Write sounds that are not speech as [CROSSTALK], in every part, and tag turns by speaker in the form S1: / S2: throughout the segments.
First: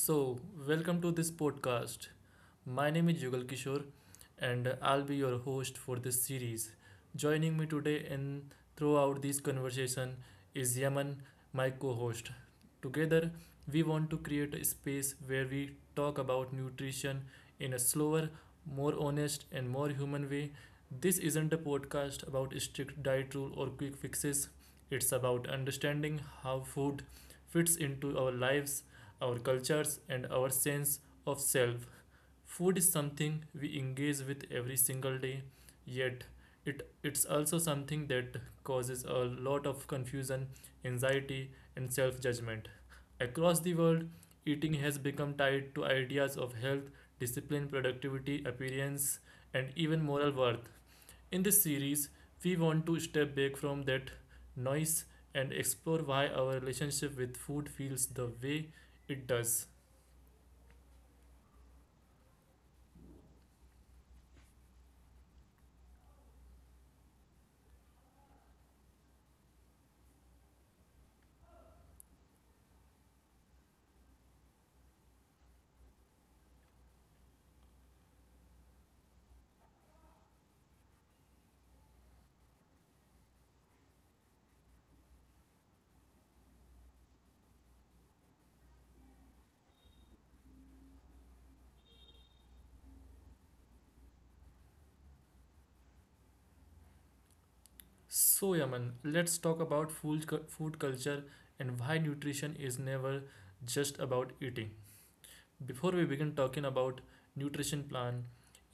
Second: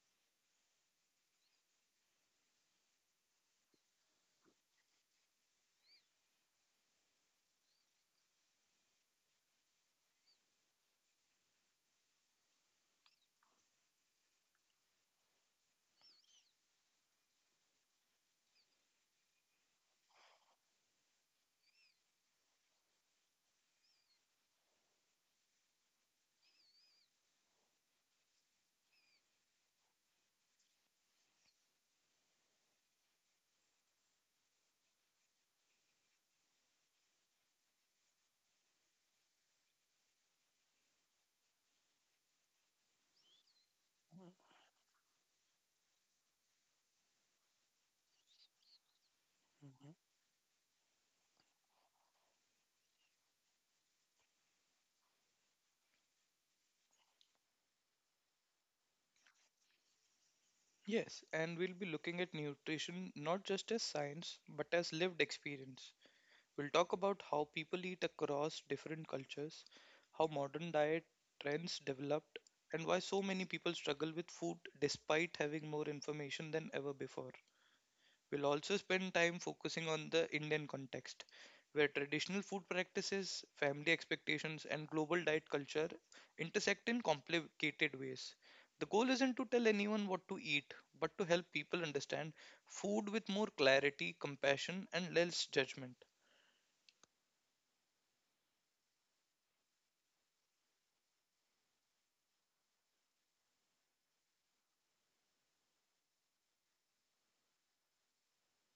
S1: So, welcome to this podcast. My name is Jugal Kishore and I'll be your host for this series. Joining me today and throughout this conversation is Yaman, my co-host. Together, we want to create a space where we talk about nutrition in a slower, more honest, and more human way. This isn't a podcast about strict diet rule or quick fixes. It's about understanding how food fits into our lives, our cultures, and our sense of self. Food is something we engage with every single day, yet it's also something that causes a lot of confusion, anxiety, and self judgment. Across the world, eating has become tied to ideas of health, discipline, productivity, appearance, and
S2: Mm-hmm.
S1: even moral worth. In this series, we want to step back from that noise and explore why our relationship with food feels the way it does.
S2: Yes, and we'll be looking at nutrition not just as science, but as lived experience. We'll talk about how people eat across different cultures, how modern diet trends developed, and why so many people struggle with food despite having more information than ever before. We'll also spend time focusing on the Indian context, where traditional food practices, family expectations, and global diet culture intersect in complicated ways. The goal isn't to tell anyone what to eat, but to help people understand food with more clarity, compassion, and less judgment.
S1: So, Yaman, let's talk about food, food culture and why nutrition is never just about eating. Before we begin talking about nutrition plan,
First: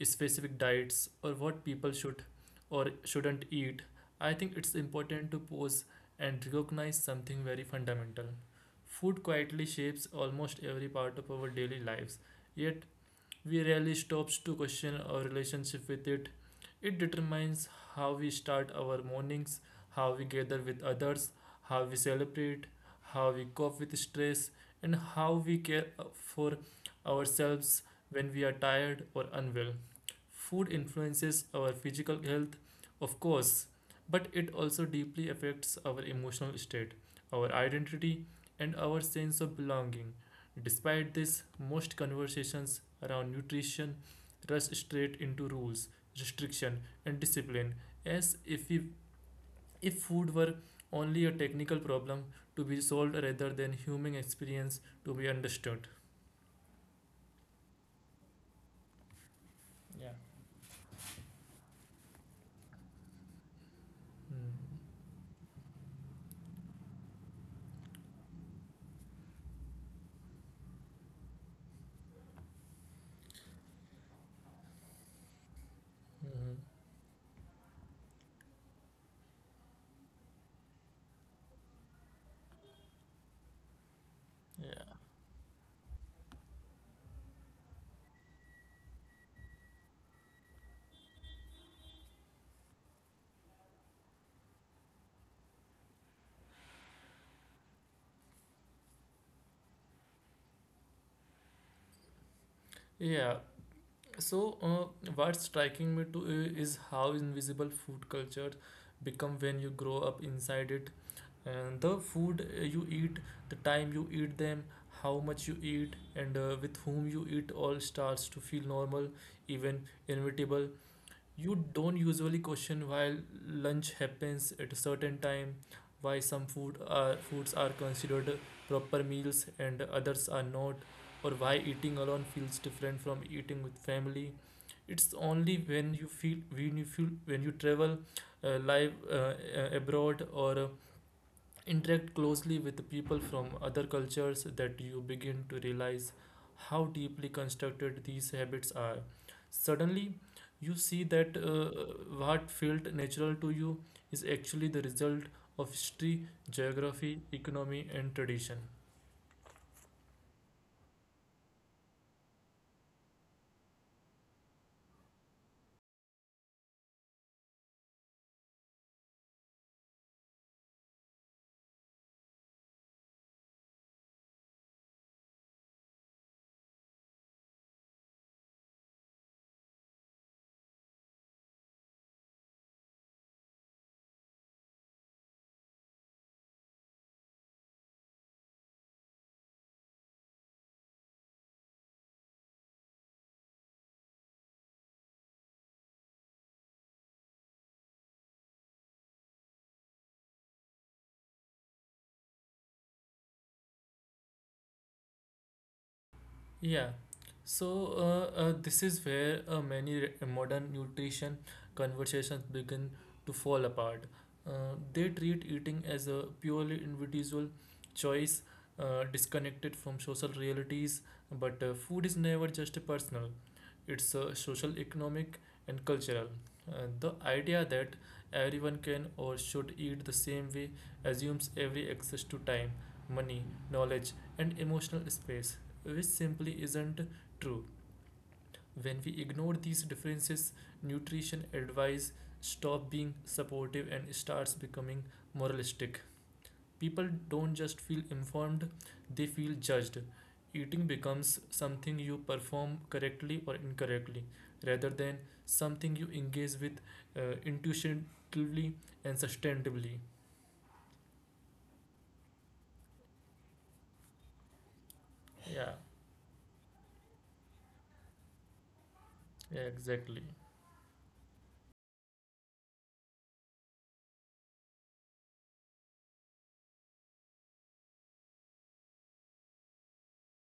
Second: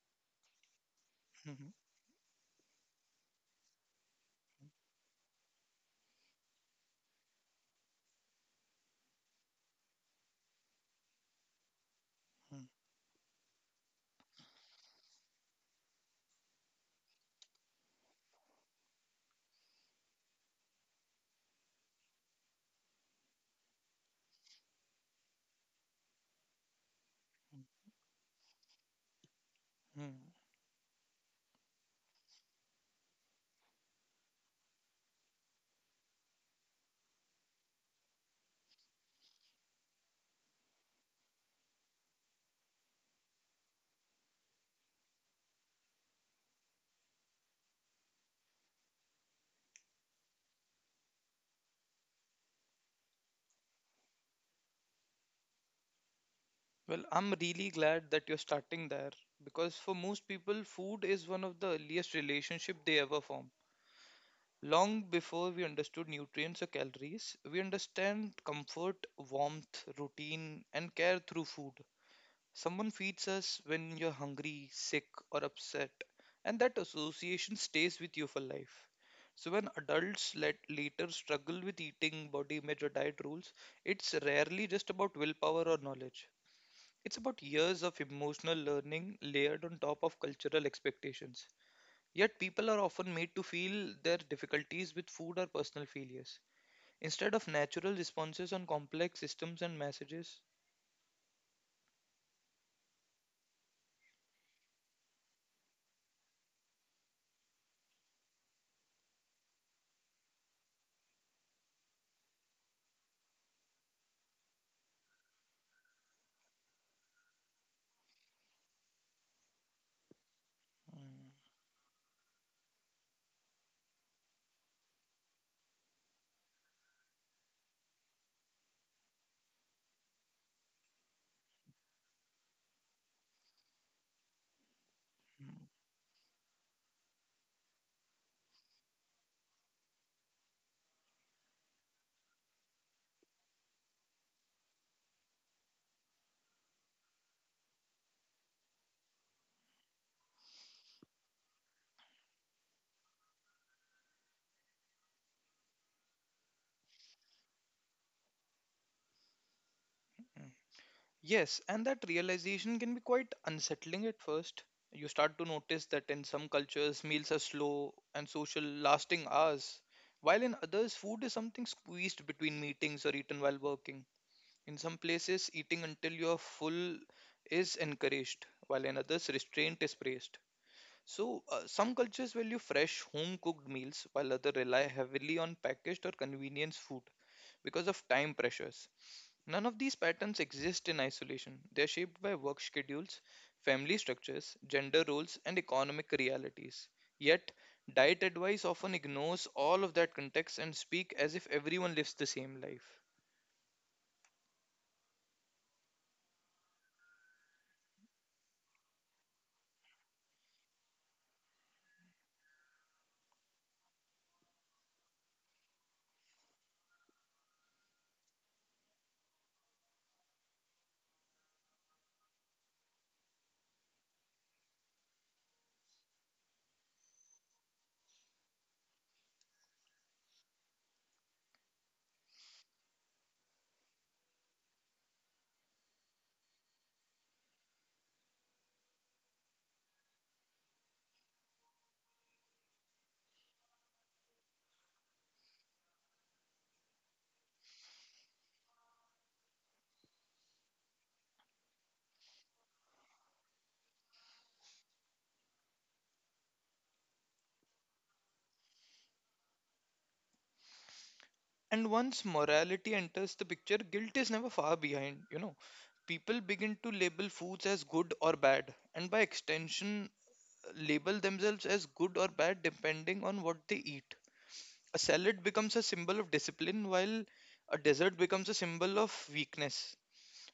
S1: specific diets or
S2: [LAUGHS]
S1: what
S2: Mhm.
S1: people should or shouldn't eat, I think it's important to pause and recognize something very fundamental. Food quietly shapes almost every part of our daily lives, yet we rarely stops to question our relationship with it. It determines how we start our mornings, how we gather with others, how we celebrate, how we cope with stress, and how we care for ourselves
S2: Mhm.
S1: when we are tired or unwell.
S2: Mhm.
S1: Food influences our physical health, of course, but it also deeply affects our emotional state, our identity, and our sense of belonging. Despite this, most conversations around nutrition rush straight into rules, restriction, and discipline, as if we, if food were only a technical problem to be solved rather than human experience to be understood.
S2: Well, I'm really glad that you're starting there, because for
S1: Yeah.
S2: most people, food is one of the earliest relationship they ever form. Long before we understood nutrients or calories, we understand comfort, warmth, routine, and care through food. Someone feeds us when you're hungry, sick, or upset,
S1: Mm-hmm.
S2: and that association stays with you for life. So, when adults later struggle with eating, body image, or diet rules, it's rarely just
S1: Yeah.
S2: about willpower or knowledge. It's about years of emotional learning layered on top of cultural expectations. Yet people are often made to feel their difficulties with food are personal failures instead of natural responses on complex systems and messages.
S1: Yeah. So, what's striking me to is how invisible food culture become when you grow up inside it, and the food you eat, the time you eat them, how much you eat and with whom you eat all starts to feel normal, even inevitable.
S2: Mm.
S1: You don't usually question why lunch happens at a certain time, why some food are foods are considered proper meals and others are not, or why eating alone feels different from eating with family. It's only
S2: Mm.
S1: when you feel when you feel when you travel live abroad or interact closely with people from other cultures that you begin to realize how deeply constructed these habits are. Suddenly, you see that what felt natural to you is actually the result of history, geography, economy, and tradition.
S2: Mm. Yes, and that realization can be quite unsettling at first. You start to notice that in some cultures, meals are slow and social, lasting hours, while in others, food is something squeezed between meetings or eaten while working. In some places, eating until you're full is encouraged, while in others, restraint is praised. So, some cultures value fresh, home cooked meals, while others rely heavily on packaged or convenience food because of time pressures. None of these patterns exist in isolation. They are shaped by work schedules, family structures, gender roles, and economic realities. Yet, diet advice often ignores all of that context and speaks as if everyone lives the same life.
S1: Yeah, so, this is where many modern nutrition conversations begin to fall apart. They treat eating as a purely individual choice, disconnected from social realities, but food is never just personal. It's social, economic, and cultural. The idea that everyone can or should eat the same way assumes every access to time, money, knowledge, and emotional space, which simply isn't true. When we ignore these differences, nutrition advice stop being supportive and starts becoming moralistic. People don't just feel informed, they feel judged. Eating becomes something you perform correctly or incorrectly rather than something you engage with intuitively and sustainably.
S2: And once morality enters the picture, guilt is never far behind,
S1: Yeah,
S2: People begin to label foods as good or bad, and by
S1: yeah,
S2: extension,
S1: exactly.
S2: label themselves as good or bad depending on what they eat. A salad becomes a symbol of discipline, while a dessert becomes a symbol of weakness.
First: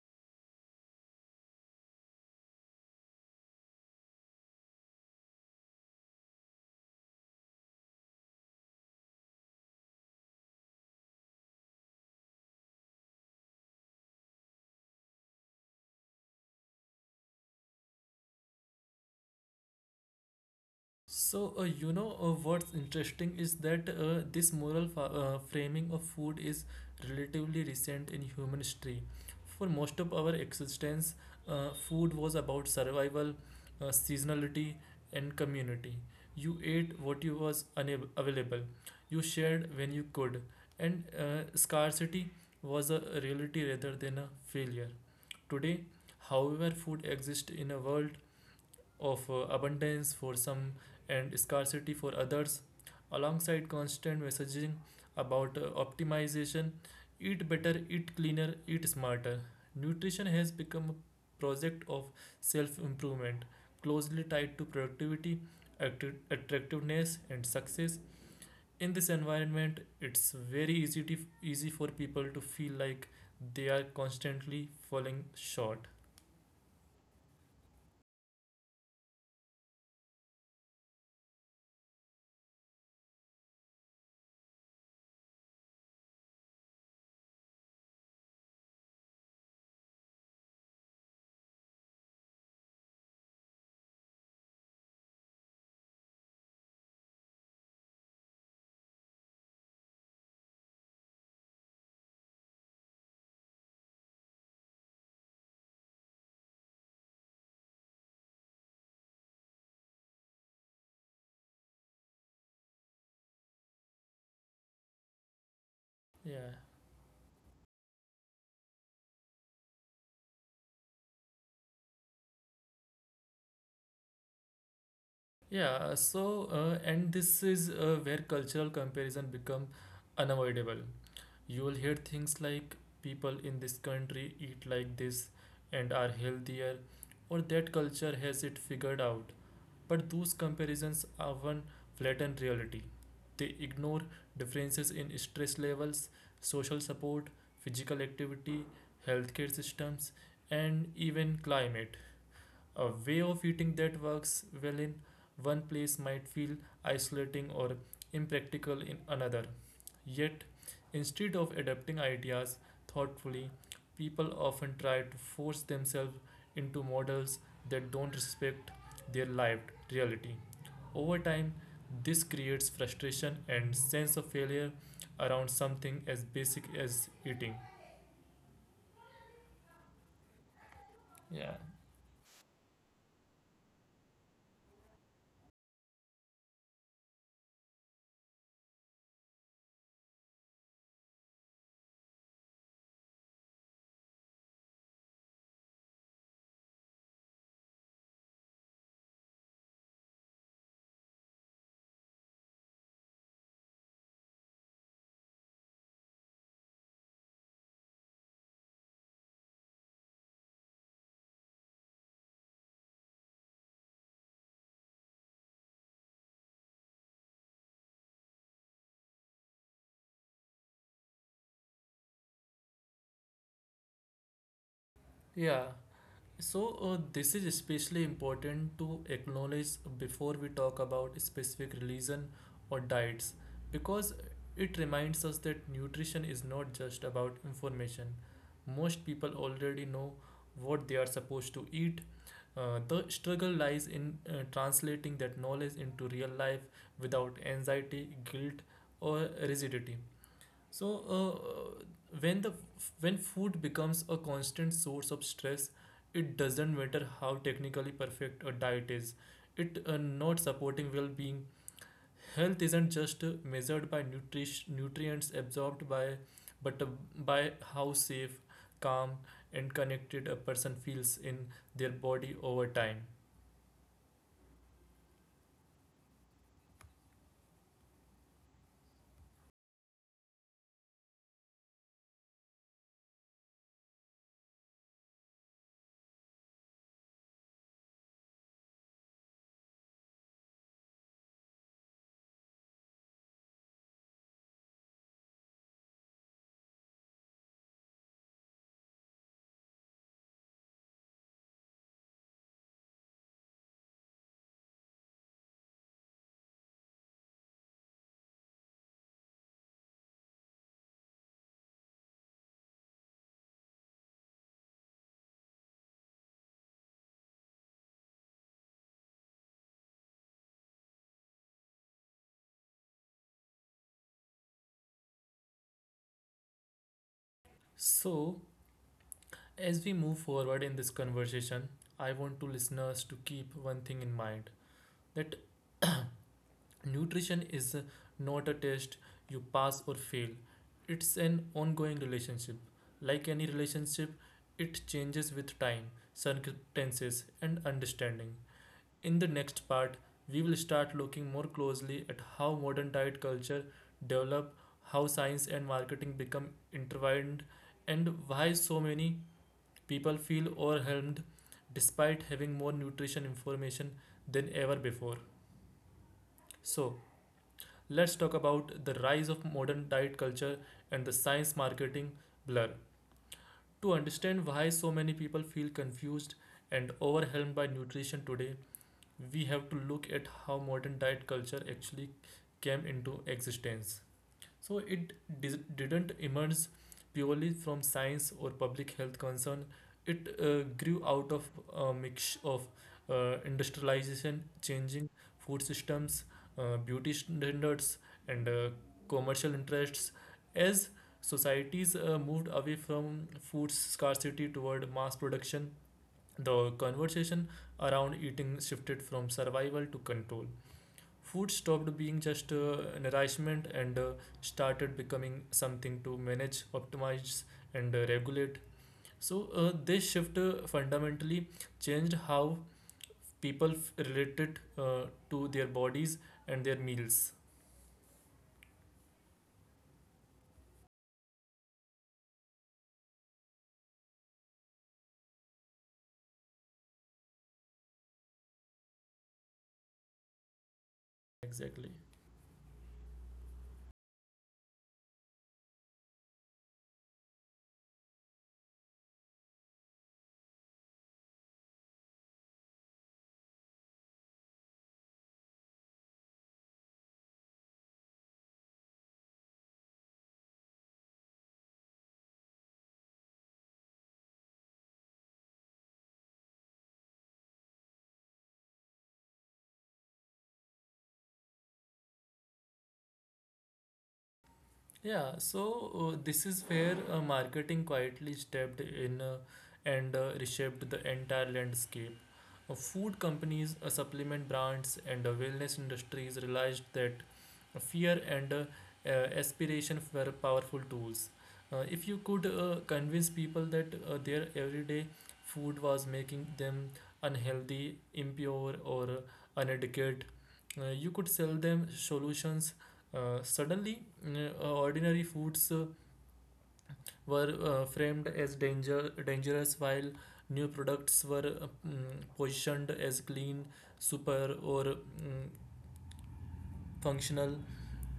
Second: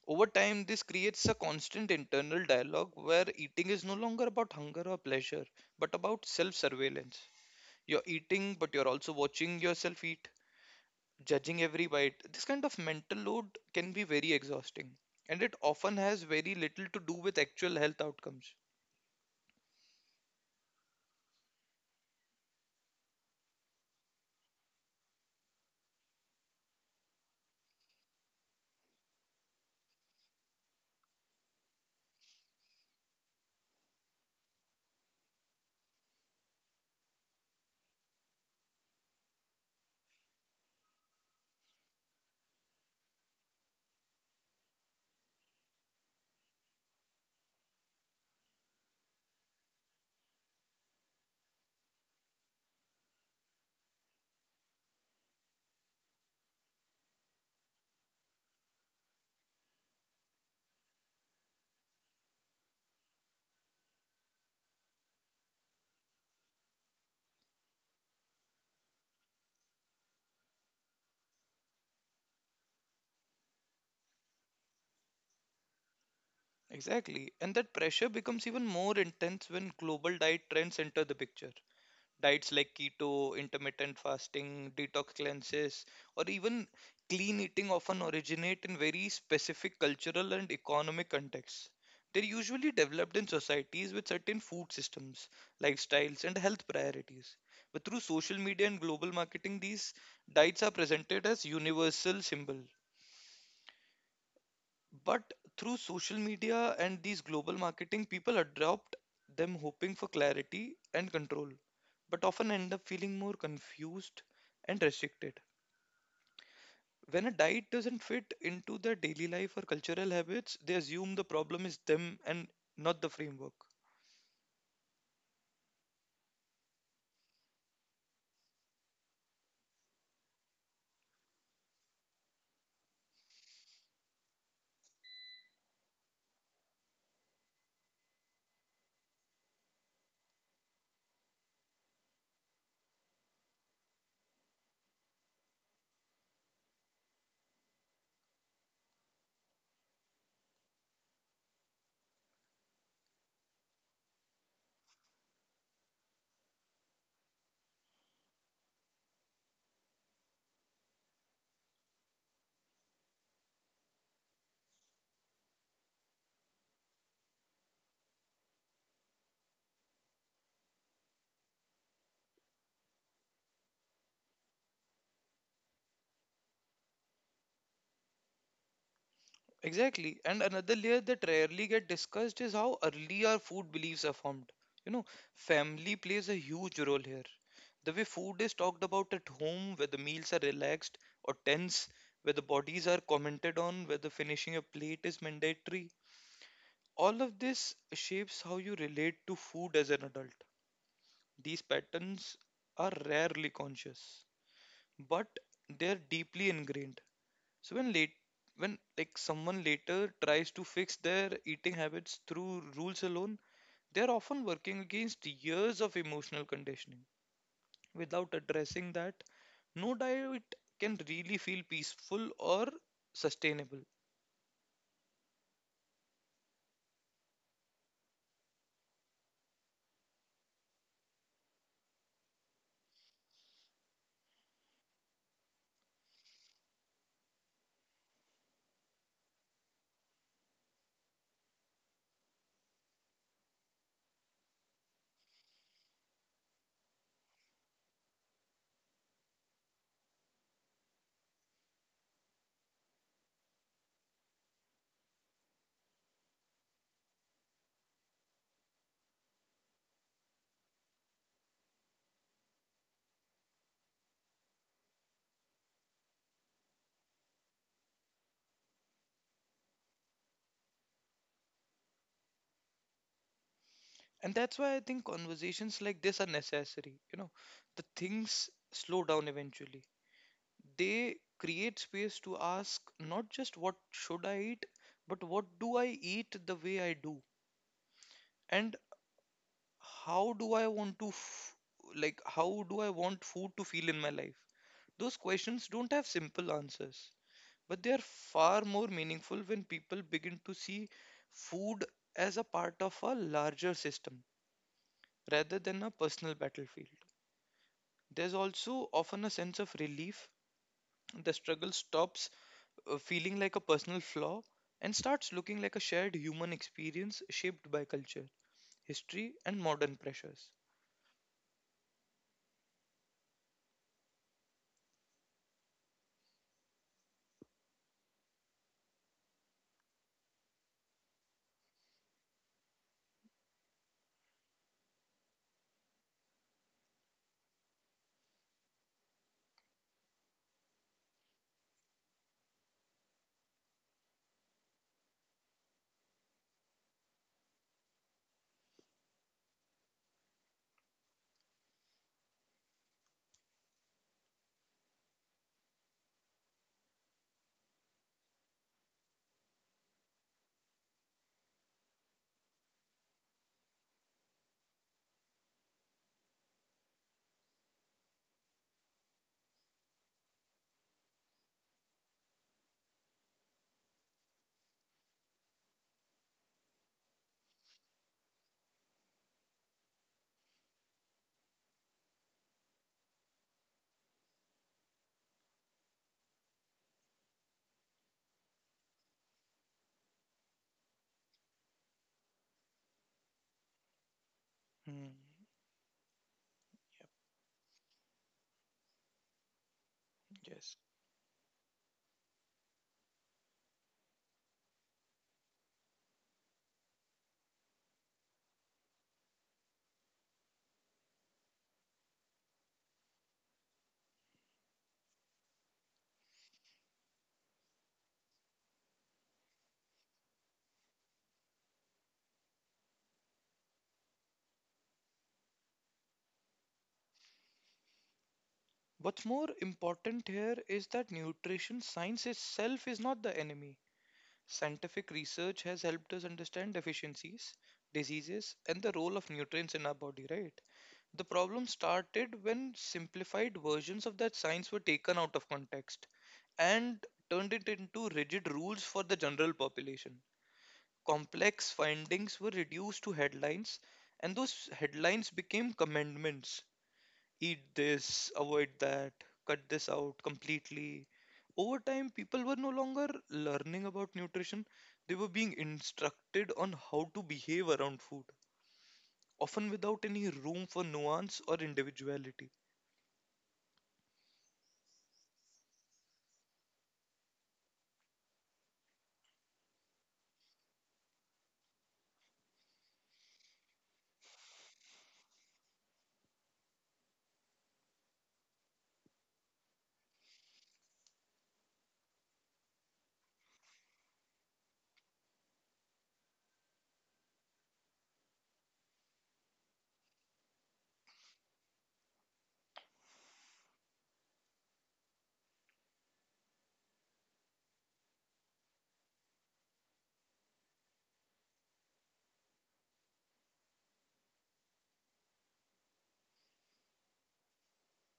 S2: Over time, this creates a constant internal dialogue where eating is no longer about hunger or pleasure, but about self surveillance. You're eating, but you're also watching yourself eat, judging every bite. This kind of mental load can be very exhausting, and it often has very little to do with actual health outcomes.
S1: So, what's interesting is that this moral framing of food is relatively recent in human history. For most of our existence, food was about survival, seasonality, and community. You ate what you was available, you shared when you could, and scarcity was a reality rather than a failure. Today, however, food exists in a world of abundance for some and scarcity for others, alongside constant messaging about optimization: eat better, eat cleaner, eat smarter. Nutrition has become a project of self improvement, closely tied to productivity, attractiveness, and success. In this environment, it's very easy for people to feel like they are constantly falling short.
S2: Exactly, and that pressure becomes even more intense when global diet trends enter the picture. Diets like keto, intermittent fasting, detox cleanses, or even clean eating often originate in very specific cultural and economic contexts. They're usually developed in societies with certain food systems, lifestyles, and health priorities. But through social media and global marketing, these diets are presented as universal symbols. But through social media and these global marketing, people adopt them hoping for clarity and control, but often end up feeling more confused and restricted.
S1: Yeah.
S2: When a diet doesn't fit into their daily life or cultural habits, they assume the problem is them and not the framework.
S1: Yeah, so, and this is where cultural comparison become unavoidable. You will hear things like people in this country eat like this and are healthier, or that culture has it figured out. But those comparisons often flatten reality. They ignore differences in stress levels, social support, physical activity, healthcare systems, and even climate. A way of eating that works well in one place might feel isolating or impractical in another. Yet, instead of adapting ideas thoughtfully, people often try to force themselves into models that don't respect their lived reality. Over time, this creates frustration and sense of failure around something as basic as eating.
S2: Exactly. And another layer that
S1: Yeah.
S2: rarely get discussed is how early our food beliefs are formed. You know, family plays a huge role here. The way food is talked about at home, where the meals are relaxed or tense, where the bodies are commented on, where the finishing a plate is mandatory. All of this shapes how you relate to food as an adult. These patterns are rarely conscious, but they're deeply ingrained. So when someone later tries to fix their eating habits through rules alone, they are often working against years of emotional conditioning. Without addressing that, no diet can really feel peaceful or sustainable.
S1: Yeah. So, this is especially important to acknowledge before we talk about specific religion or diets because it reminds us that nutrition is not just about information. Most people already know what they are supposed to eat. The struggle lies in translating that knowledge into real life without anxiety, guilt, or rigidity. So, uh, when the when food becomes a constant source of stress, it doesn't matter how technically perfect a diet is. It not supporting well-being. Health isn't just measured by nutrition nutrients absorbed by, but by how safe, calm, and connected a person feels in their body over time.
S2: And that's why I think conversations like this are necessary. You know, the things slow down eventually. They create space to ask not just what should I eat, but what do I eat the way I do? And how do I want to f- like how do I want food to feel in my life? Those questions don't have simple answers, but they are far more meaningful when people begin to see food as a part of a larger system rather than a personal battlefield. There's also often a sense of relief. The struggle stops feeling like a personal flaw and starts looking like a shared human experience shaped by culture, history, and modern pressures.
S1: So, as we move forward in this conversation, I want to listeners to keep one thing in mind that nutrition is not a test you pass or fail. It's an ongoing relationship. Like any relationship, it changes with time, circumstances, and understanding. In the next part, we will start looking more closely at how modern diet culture developed, how science and marketing become intertwined, and why so many people feel overwhelmed despite having more nutrition information than ever before. So, let's talk about the rise of modern diet culture and the science marketing blur. To understand why so many people feel confused and overwhelmed by nutrition today, we have to look at how modern diet culture actually came into existence. So it didn't emerge purely from science or public health concern. It grew out of a mix of industrialization, changing
S2: Hmm.
S1: food systems,
S2: Yep.
S1: beauty standards, and commercial interests.
S2: Yes.
S1: As societies moved away from food scarcity toward mass production, the conversation around eating shifted from survival to control. Food stopped being just nourishment and started becoming something to manage, optimize, and regulate. So, this shift fundamentally changed how people related to their bodies and their meals.
S2: What's more important here is that nutrition science itself is not the enemy. Scientific research has helped us understand deficiencies, diseases, and the role of nutrients in our body, right? The problem
S1: Exactly.
S2: started when simplified versions of that science were taken out of context and turned it into rigid rules for the general population. Complex findings were reduced to headlines, and those headlines became commandments: eat this, avoid that, cut this out completely. Over time, people were no longer learning about nutrition, they were being instructed on how to behave around food, often without any room for nuance or individuality.
S1: Yeah, so, this is where marketing quietly stepped in and reshaped the entire landscape. Food companies, supplement brands, and wellness industries realized that fear and uh, aspiration were powerful tools. If you could convince people that their everyday food was making them unhealthy, impure, or uneducated, you could sell them solutions. Suddenly, ordinary foods were framed as danger, dangerous, while new products were positioned as clean, super, or functional.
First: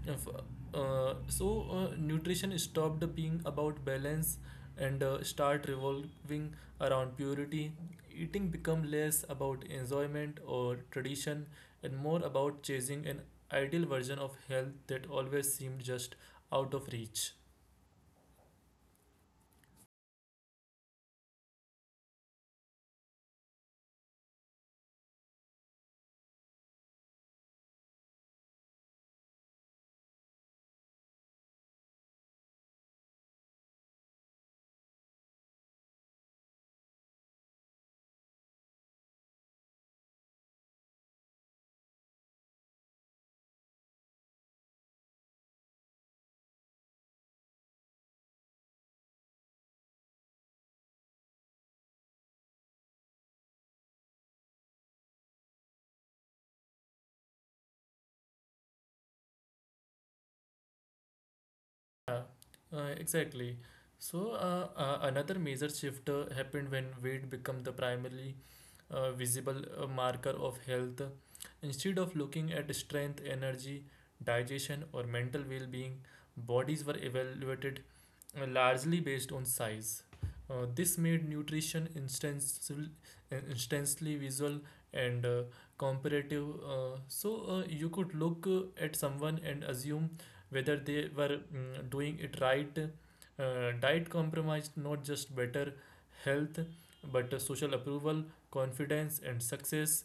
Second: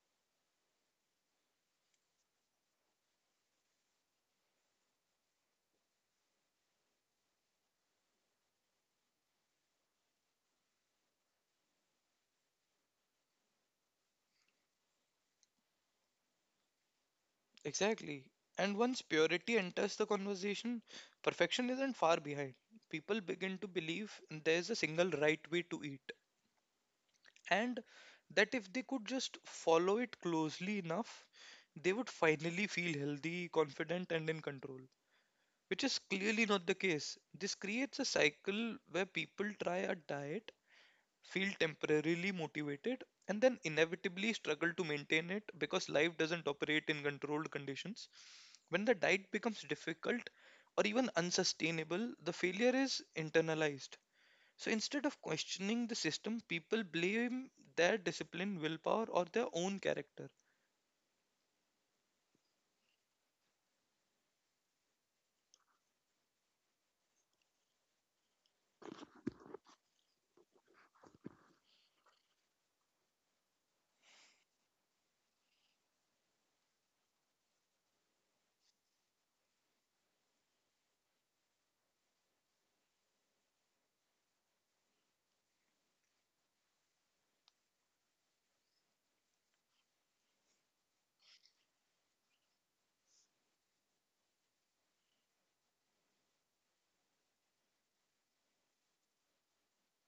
S1: If, so nutrition stopped being about balance and start revolving around purity. Eating become less about enjoyment or tradition and more about chasing an ideal version of health that always seemed just out of reach.
S2: Exactly. And once purity enters the conversation, perfection isn't far behind. People begin to believe there's a single right way to eat, and that if they could just follow it closely enough, they would finally feel healthy, confident, and in control, which is clearly not the case. This creates a cycle where people try a diet, feel temporarily motivated, and then inevitably struggle to maintain it because life doesn't operate in controlled conditions. When the diet becomes difficult or even unsustainable, the failure is internalized, so instead of questioning the system, people blame their discipline, willpower, or their own character.
S1: Yeah, exactly. Another major shift happened when weight became the primary visible marker of health. Instead of looking at strength, energy, digestion, or mental well being, bodies were evaluated largely based on size. This made nutrition instantly visual and comparative. So, you could look at someone and assume whether they were doing it right. Diet compromised not just better health but social approval, confidence, and success.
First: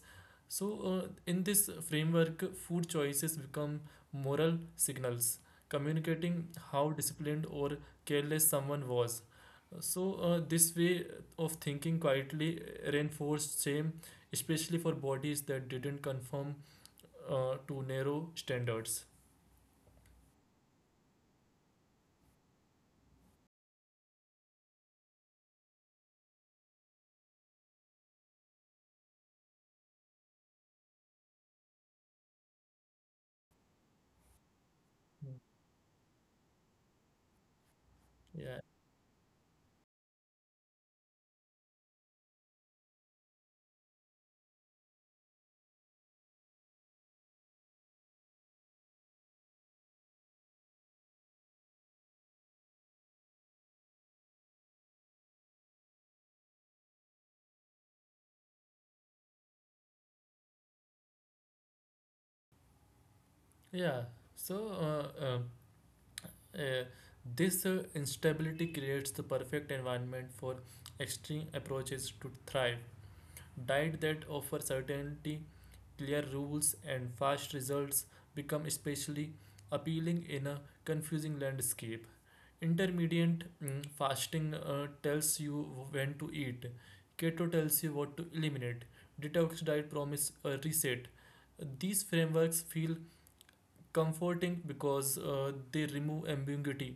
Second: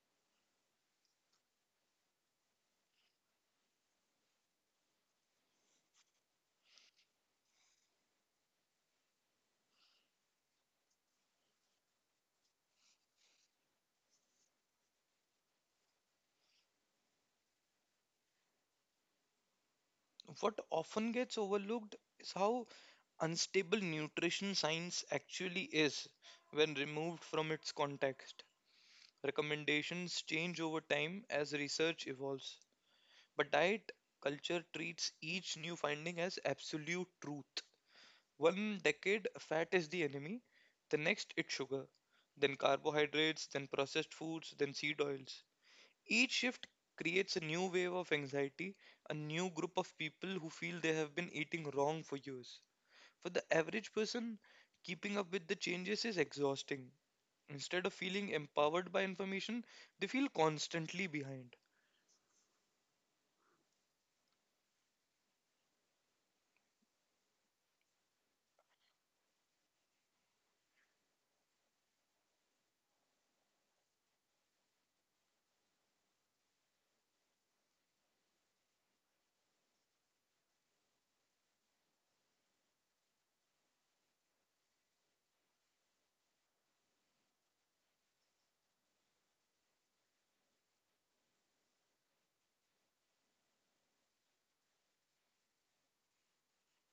S1: So, in this framework, food choices become moral signals communicating how disciplined or careless someone was. So, this way of thinking quietly reinforced shame, especially for bodies that didn't conform to narrow standards.
S2: What often gets overlooked is how unstable nutrition science actually is when removed from its context. Recommendations change over time as research evolves, but diet culture treats each new finding as absolute truth.
S1: Yeah,
S2: One decade, fat is the enemy, the next, it's sugar, then carbohydrates, then processed foods, then seed oils. Each shift creates a new wave of anxiety, a new group of people who feel they have been eating wrong for years. For the average person, keeping up with the changes is exhausting. Instead of feeling empowered by information, they feel constantly behind.
S1: yeah. So, uh, uh, this instability creates the perfect environment for extreme approaches to thrive. Diet that offer certainty, clear rules, and fast results become especially appealing in a confusing landscape. Intermediate fasting tells you when to eat. Keto tells you what to eliminate. Detox diet promise a reset. These frameworks feel comforting because they remove ambiguity.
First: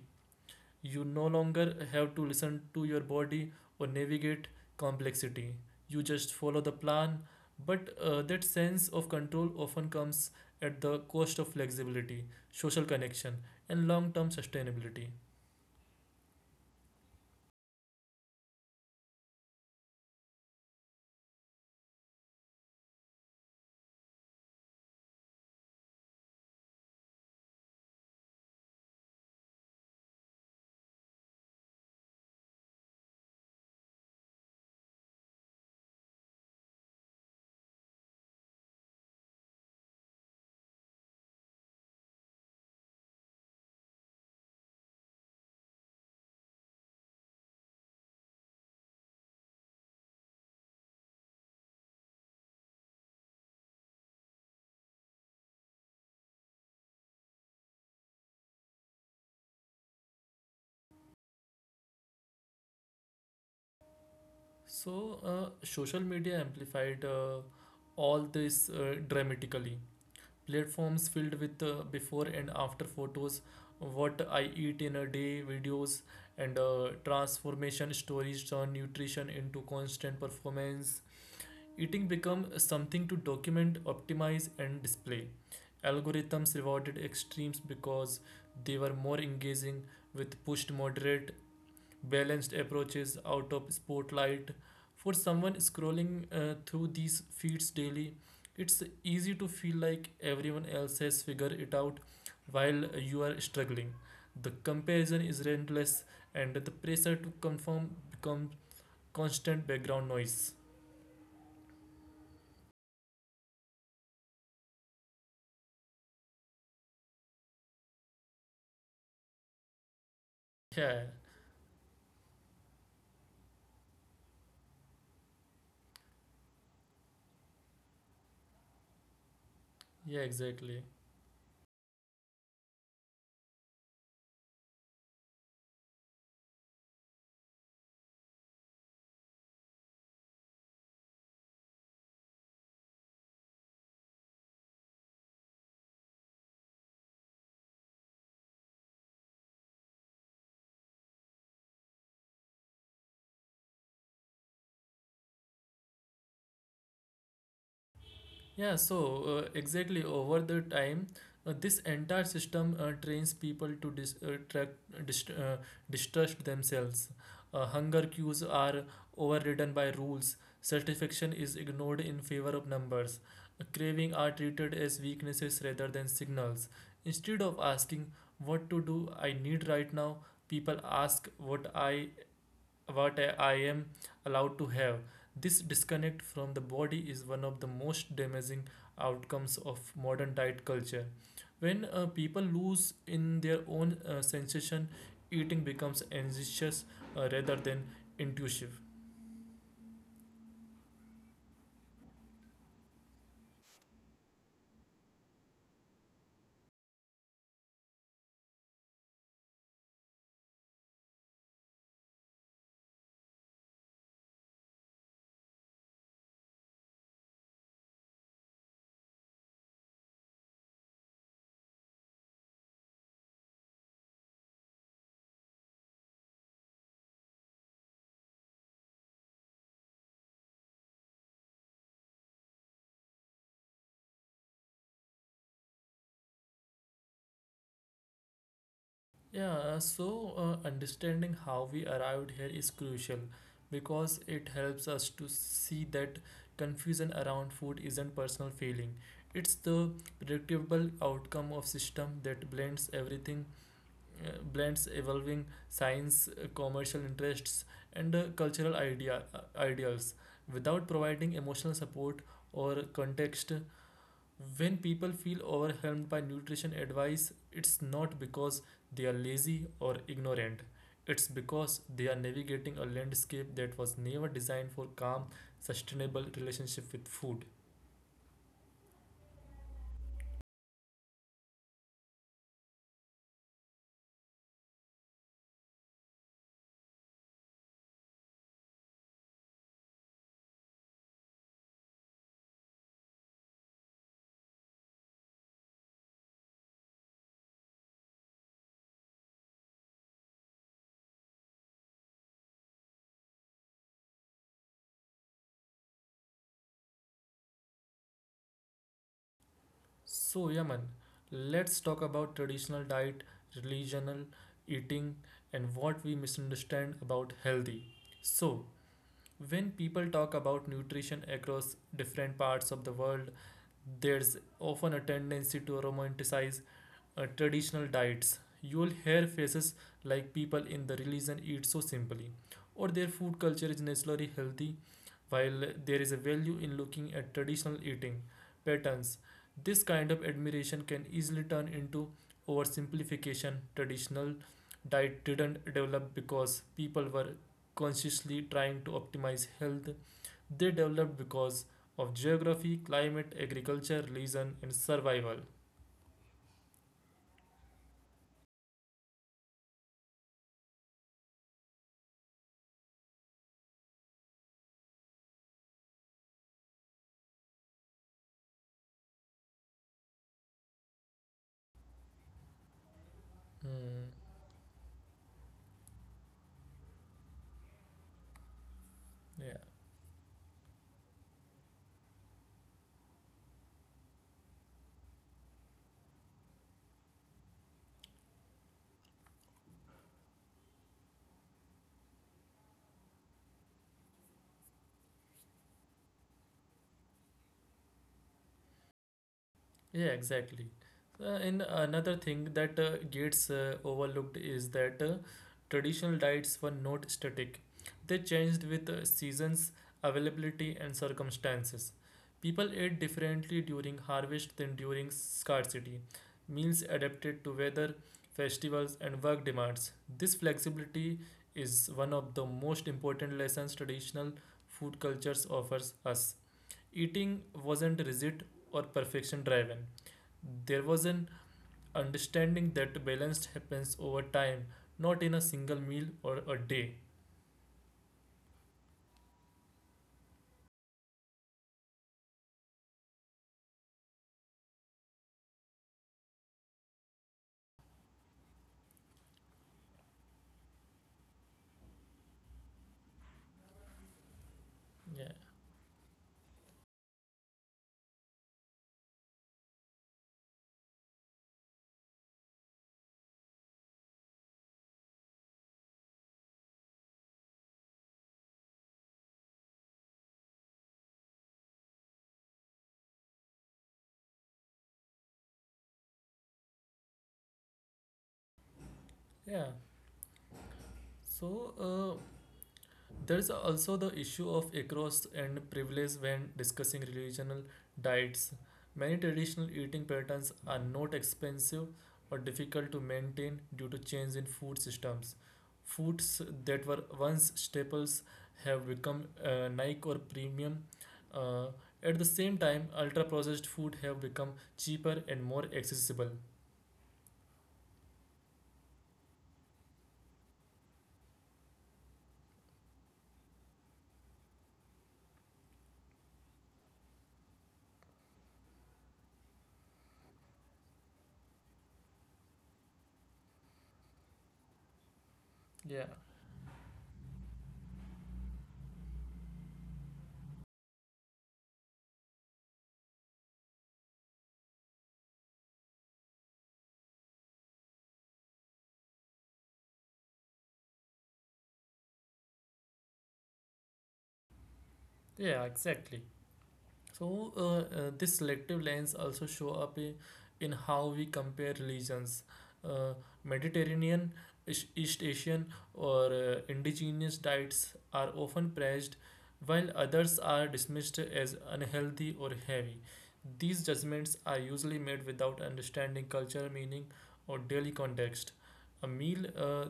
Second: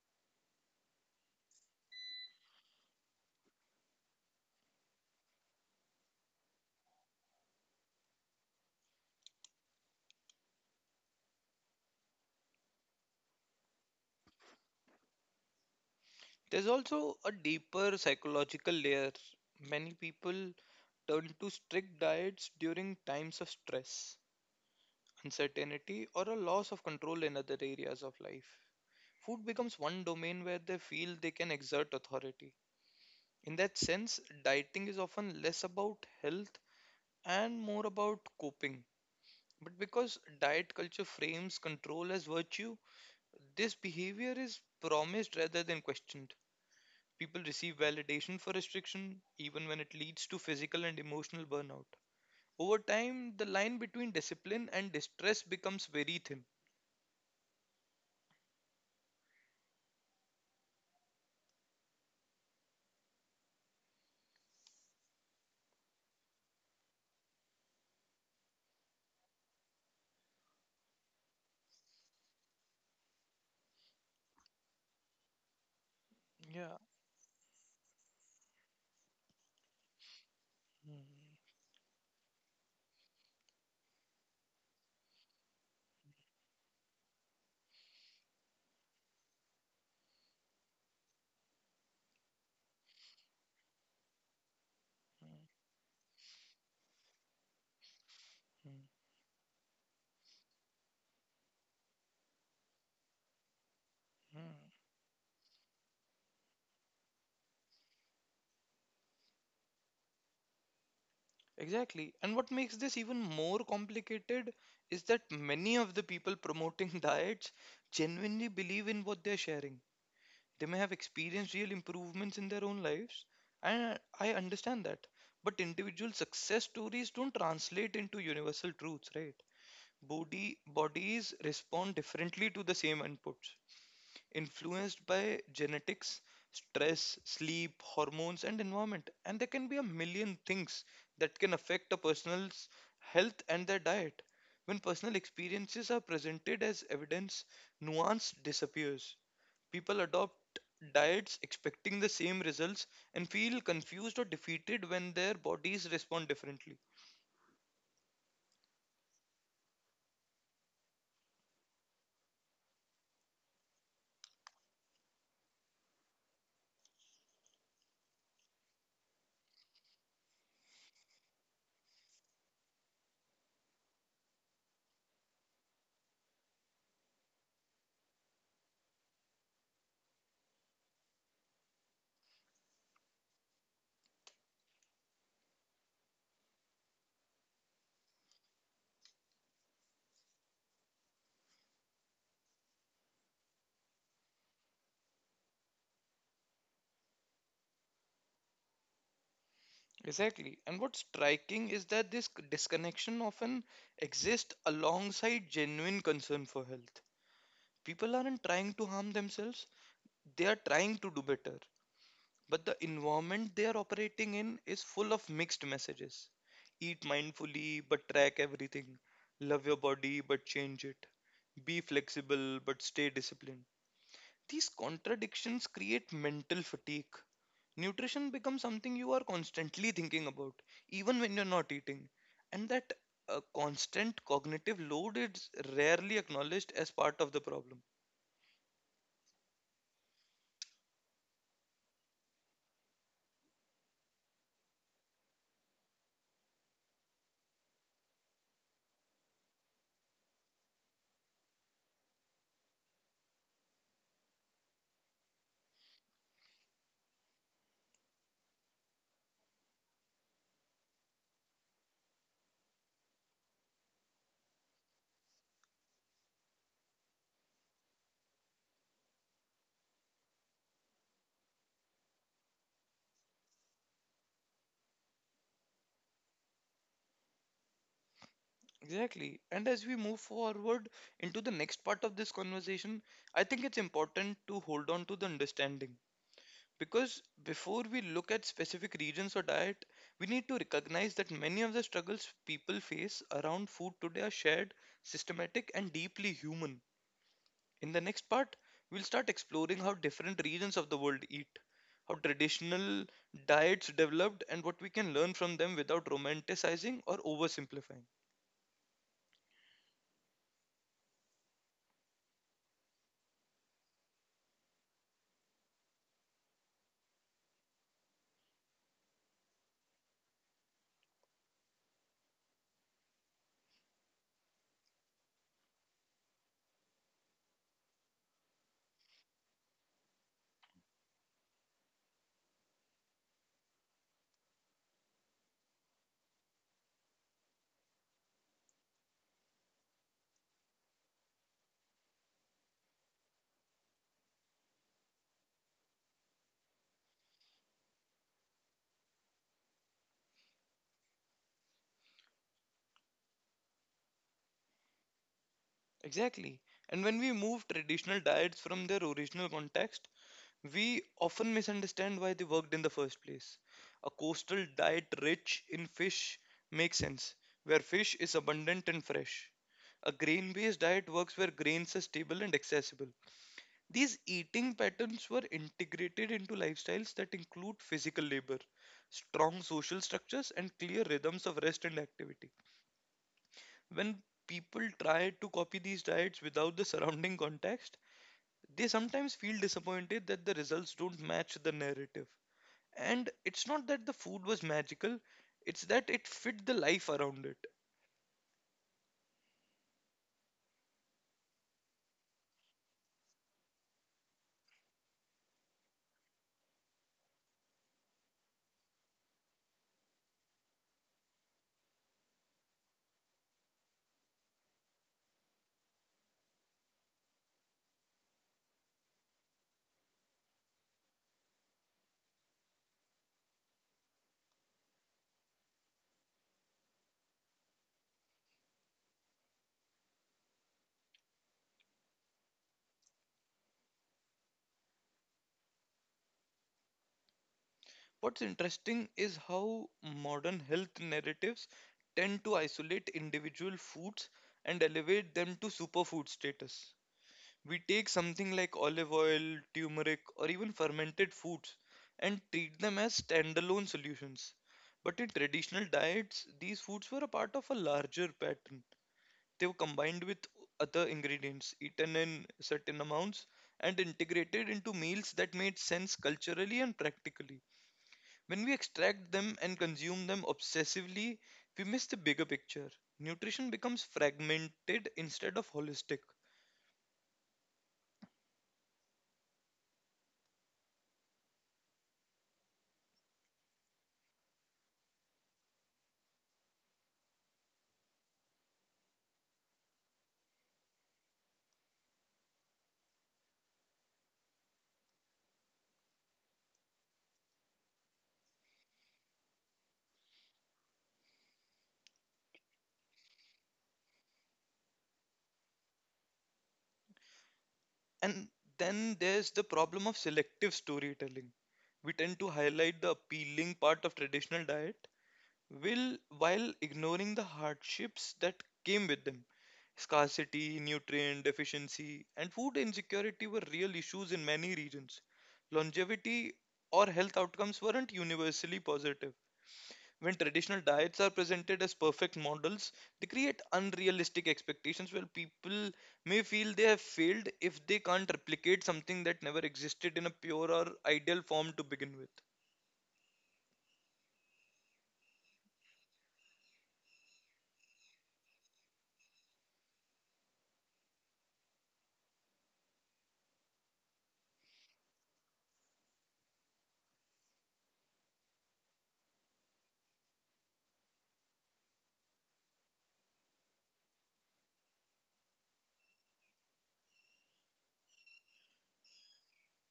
S1: You no longer have to listen to your body or navigate complexity. You just follow the plan, but that sense of control often comes at the cost of flexibility, social connection, and long term sustainability.
S2: There's also a deeper psychological layer. Many people turn to strict diets during times of stress, uncertainty, or a loss of control in other areas of life. Food becomes one domain where they feel they can exert authority. In that sense, dieting is often less about health and more about coping. But because diet culture frames control as virtue, this behavior is promised rather than questioned. People receive validation for restriction, even when it leads to physical and emotional burnout. Over time, the line between discipline and distress becomes very thin.
S1: So, social media amplified all this dramatically. Platforms filled with before and after photos, what I eat in a day, videos, and
S2: Yeah.
S1: transformation stories turn nutrition into constant performance.
S2: Mm.
S1: Eating become something to document, optimize, and display. Algorithms rewarded extremes because they were more engaging with pushed moderate balanced approaches out of spotlight. For
S2: Mm.
S1: someone scrolling through these feeds daily,
S2: Mm.
S1: it's easy to feel like everyone else has figured it out while you are struggling. The
S2: Mm.
S1: comparison is relentless, and the pressure to conform becomes constant background noise.
S2: Exactly. And what makes this even more complicated is that many of the people promoting [LAUGHS] diets genuinely believe in what they're sharing. They may have
S1: Yeah,
S2: experienced real improvements in their own lives, and I understand that. But individual success stories don't translate into universal truths, right?
S1: yeah,
S2: Body
S1: exactly.
S2: Bodies respond differently to the same inputs, influenced by genetics, stress, sleep, hormones, and environment. And there can be a million things that can affect a person's health and their diet. When personal experiences are presented as evidence, nuance disappears. People adopt diets expecting the same results and feel confused or defeated when their bodies respond differently.
S1: Yeah, so exactly over the time, this entire system trains people to track, dist- uh, distrust themselves. Hunger cues are overridden by rules. Satisfaction is ignored in favor of numbers. Craving are treated as weaknesses rather than signals. Instead of asking what to do I need right now, people ask what I am allowed to have. This disconnect from the body is one of the most damaging outcomes of modern diet culture. When people lose in their own sensation, eating becomes anxious rather than intuitive.
S2: Exactly. And what's striking is that this disconnection often exists alongside genuine concern for health. People aren't trying to harm themselves, they are trying to do better, but the environment they are operating in is full of mixed messages: eat mindfully but track everything, love your body but change it, be flexible but stay disciplined. These contradictions create mental fatigue. Nutrition becomes something you are constantly thinking about even when you're not eating, and that constant cognitive load is rarely acknowledged as part of the problem.
S1: Yeah, uh, so understanding how we arrived here is crucial because it helps us to see that confusion around food isn't personal feeling. It's the predictable outcome of system that blends everything, blends evolving science, commercial interests, and uh, cultural ideals without providing emotional support or context. When people feel overwhelmed by nutrition advice, it's not because they are lazy or ignorant. It's because they are navigating a landscape that was never designed for calm, sustainable relationship with food.
S2: Exactly. And as we move forward into the next part of this conversation, I think it's important to hold on to the understanding. Because before we look at specific regions or diet, we need to recognize that many of the struggles people face around food today are shared, systematic, and deeply human. In the next part, we'll start exploring how different regions of the world eat, how traditional diets developed, and what we can learn from them without romanticizing or oversimplifying.
S1: So, Yaman, let's talk about traditional diet, religional eating, and what we misunderstand about healthy. So, when people talk about nutrition across different parts of the world, there's often a tendency to romanticize traditional diets. You will hear phrases like people in the religion eat so simply, or their food culture is naturally healthy, while there is a value in looking at traditional eating patterns. This kind of admiration can easily turn into oversimplification. Traditional diet didn't develop because people were consciously trying to optimize health, they developed because of geography, climate, agriculture, religion, and survival.
S2: Exactly. And when we move traditional diets from their original context, we often misunderstand why they worked in the first place. A coastal diet rich in fish makes sense, where fish is abundant and fresh. A grain based diet works where grains are stable and accessible.
S1: Hmm.
S2: These eating patterns were integrated into lifestyles that include physical labor,
S1: Yeah.
S2: strong social structures, and clear rhythms of rest and activity. When people try to copy these diets without the surrounding context, they sometimes feel disappointed that the results don't match the narrative. And it's not that the food was magical, it's that it fit the life around it.
S1: Yeah, exactly. And another thing that gets overlooked is that traditional diets were not static. They changed with seasons, availability, and circumstances. People ate differently during harvest than during scarcity. Meals adapted to weather, festivals, and work demands. This flexibility is one of the most important lessons traditional food cultures offers us. Eating wasn't rigid or perfection driven. There was an understanding that balance happens over time, not in a single meal or a day.
S2: What's interesting is how modern health narratives tend to isolate individual foods and elevate them to superfood status. We take something like olive oil, turmeric, or even fermented foods and treat them as standalone solutions. But in
S1: Yeah,
S2: traditional diets, these foods were a part of a larger pattern. They were combined with other ingredients, eaten in certain amounts, and integrated into meals that made sense culturally and practically. When we extract them and consume them obsessively, we miss the bigger picture. Nutrition becomes fragmented instead of holistic.
S1: yeah. So uh, There is also the issue of across and privilege when discussing regional diets. Many traditional eating patterns are not expensive or difficult to maintain due to change in food systems. Foods that were once staples have become niche or premium. Uh, at the same time, ultra processed food have become cheaper and more accessible.
S2: And then there's the problem of selective storytelling. We tend to highlight the appealing part of traditional diet will, while ignoring the hardships that came with them. Scarcity, nutrient deficiency, and food insecurity were real issues in many regions.
S1: Yeah,
S2: Longevity or health outcomes weren't universally positive. When traditional diets are presented as perfect models, they create unrealistic expectations where people may feel they have failed if they can't replicate something that never existed in a pure or ideal form to begin with.
S1: yeah, exactly. So uh, this selective lens also show up in how we compare religions. Uh, Mediterranean, East Asian, or indigenous diets are often praised, while others are dismissed as unhealthy or heavy. These judgments are usually made without understanding cultural meaning or daily context. A meal uh,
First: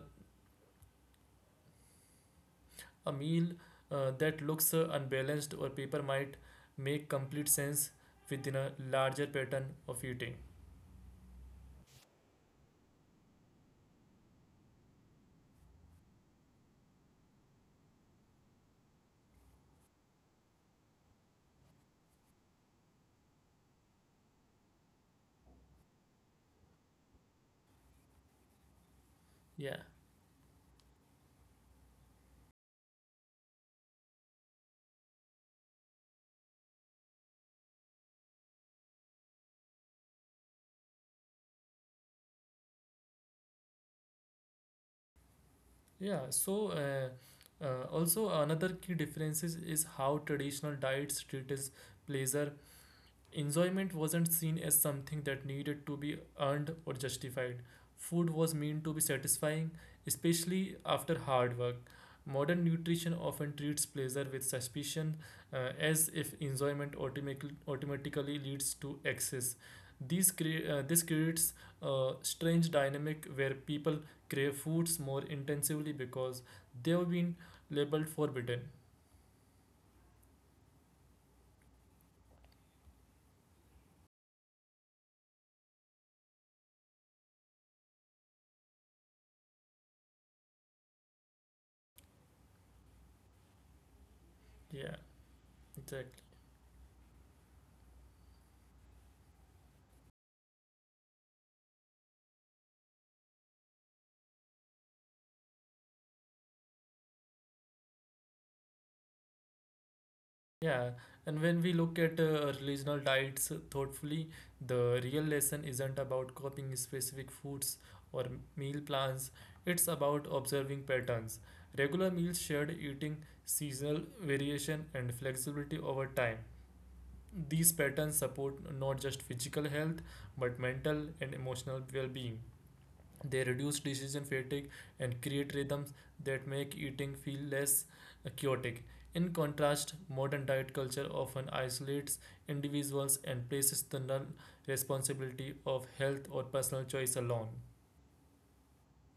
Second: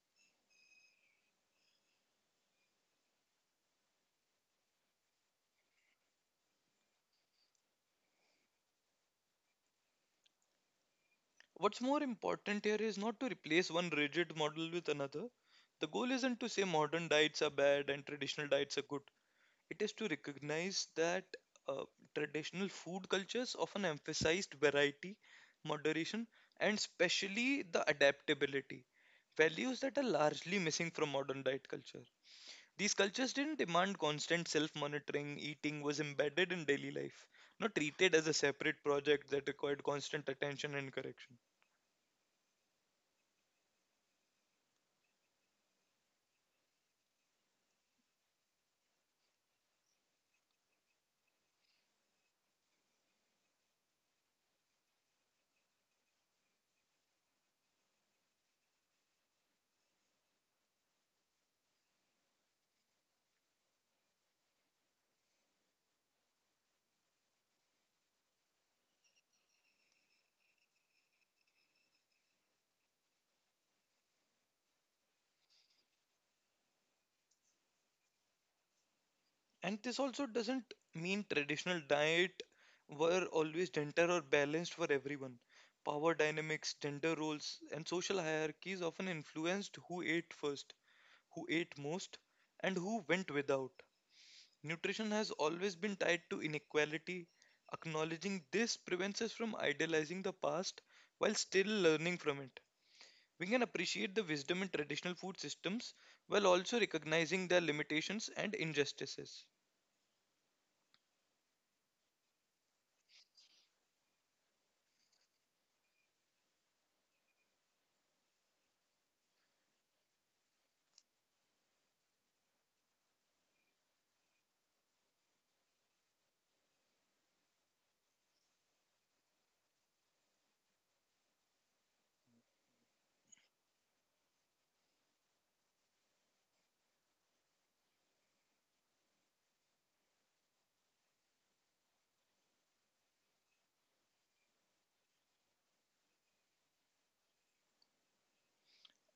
S1: a meal that looks unbalanced or paper might make complete sense within a larger pattern of eating.
S2: What's more important here is not to replace one rigid model with another. The goal isn't to say modern diets are bad and traditional diets are good. It is to recognize that uh, traditional food cultures often emphasized variety, moderation, and especially the adaptability,
S1: Yeah,
S2: values that are largely missing from modern diet culture. These cultures didn't demand constant self monitoring, eating was embedded in daily life, not treated as a separate project that required constant attention and correction.
S1: yeah. Also another key difference is how traditional diets treats pleasure. Enjoyment wasn't seen as something that needed to be earned or justified. Food was meant to be satisfying, especially after hard work. Modern nutrition often treats pleasure with suspicion, as if enjoyment automatic- automatically leads to excess. This creates a strange dynamic where people crave foods more intensively because they've been labeled forbidden.
S2: And this also doesn't mean traditional diet were always gentle or balanced for everyone. Power dynamics, gender roles, and social hierarchies often influenced who ate first, who ate most, and who went without.
S1: Yeah,
S2: Nutrition has always been
S1: exactly.
S2: tied to inequality. Acknowledging this prevents us from idealizing the past while still learning from it. We can appreciate the wisdom in traditional food systems while also recognizing their limitations and injustices.
S1: Yeah, and when we look at regional diets thoughtfully, the real lesson isn't about copying specific foods or meal plans, it's about observing patterns. Regular meals, shared eating, seasonal variation, and flexibility over time. These patterns support not just physical health but mental and emotional well being. They reduce decision fatigue and create rhythms that make eating feel less chaotic. In contrast, modern diet culture often isolates individuals and places the null responsibility of health or personal choice alone.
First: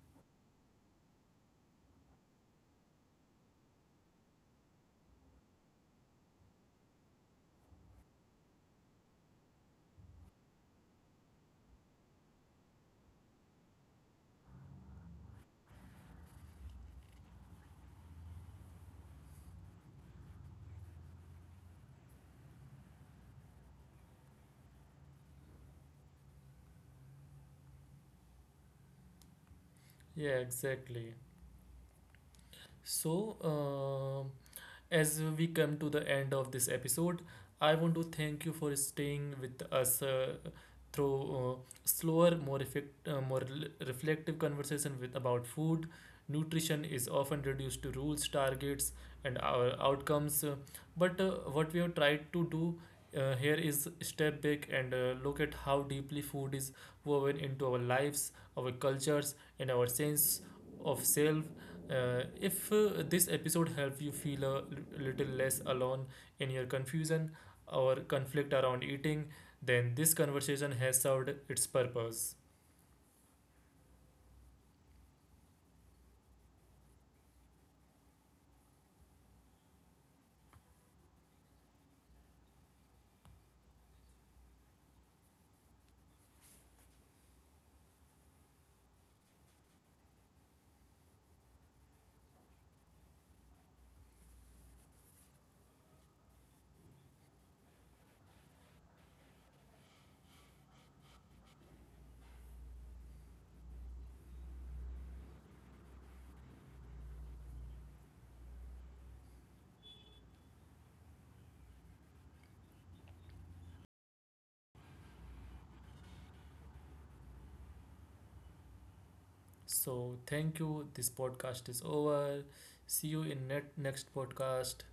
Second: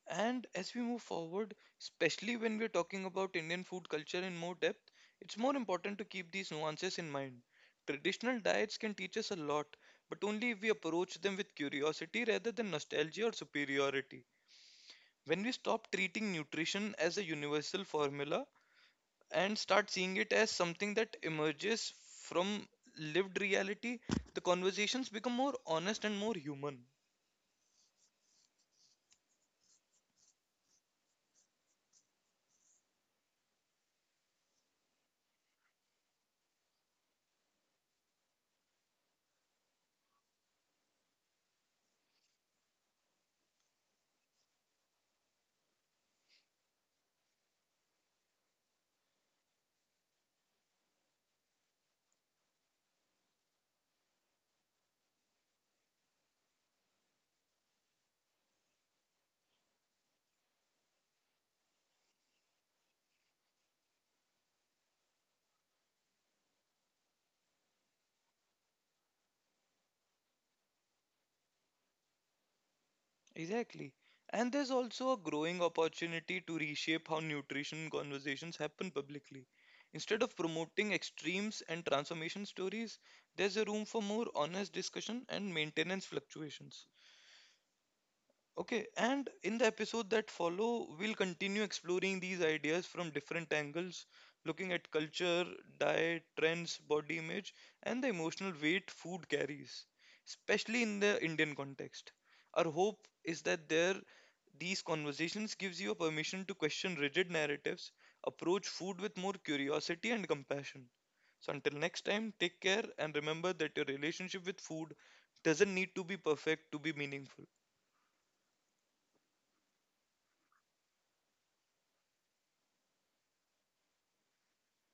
S2: And as we move forward, especially when we're talking about Indian food culture in more depth, it's more important to keep these nuances in mind. Traditional diets can teach us a lot, but only if we approach them with curiosity rather than nostalgia or superiority. When we stop treating nutrition as a universal formula and start seeing it as something that emerges from lived reality, the conversations become more honest and more human.
S1: Yeah, exactly. So, as we come to the end of this episode, I want to thank you for staying with us through slower, more effect, more reflective conversation with about food. Nutrition is often reduced to rules, targets, and our outcomes. But what we have tried to do here is step back and look at how deeply food is woven into our lives, our cultures, and our sense of self. If this episode helped you feel little less alone in your confusion or conflict around eating, then this conversation has served its purpose.
S2: Exactly. And there's also a growing opportunity to reshape how nutrition conversations happen publicly. Instead of promoting extremes and transformation stories, there's a room for more honest discussion and maintenance fluctuations. Okay, and in the episode that follow, we'll continue exploring these ideas from different angles, looking at culture, diet, trends, body image, and the emotional weight food carries, especially in the Indian context. Our hope is that there these conversations gives you a permission to question rigid narratives, approach food with more curiosity and compassion. So until next time, take care and remember that your relationship with food doesn't need to be perfect to be meaningful.
S1: So, thank you. This podcast is over. See you in next podcast.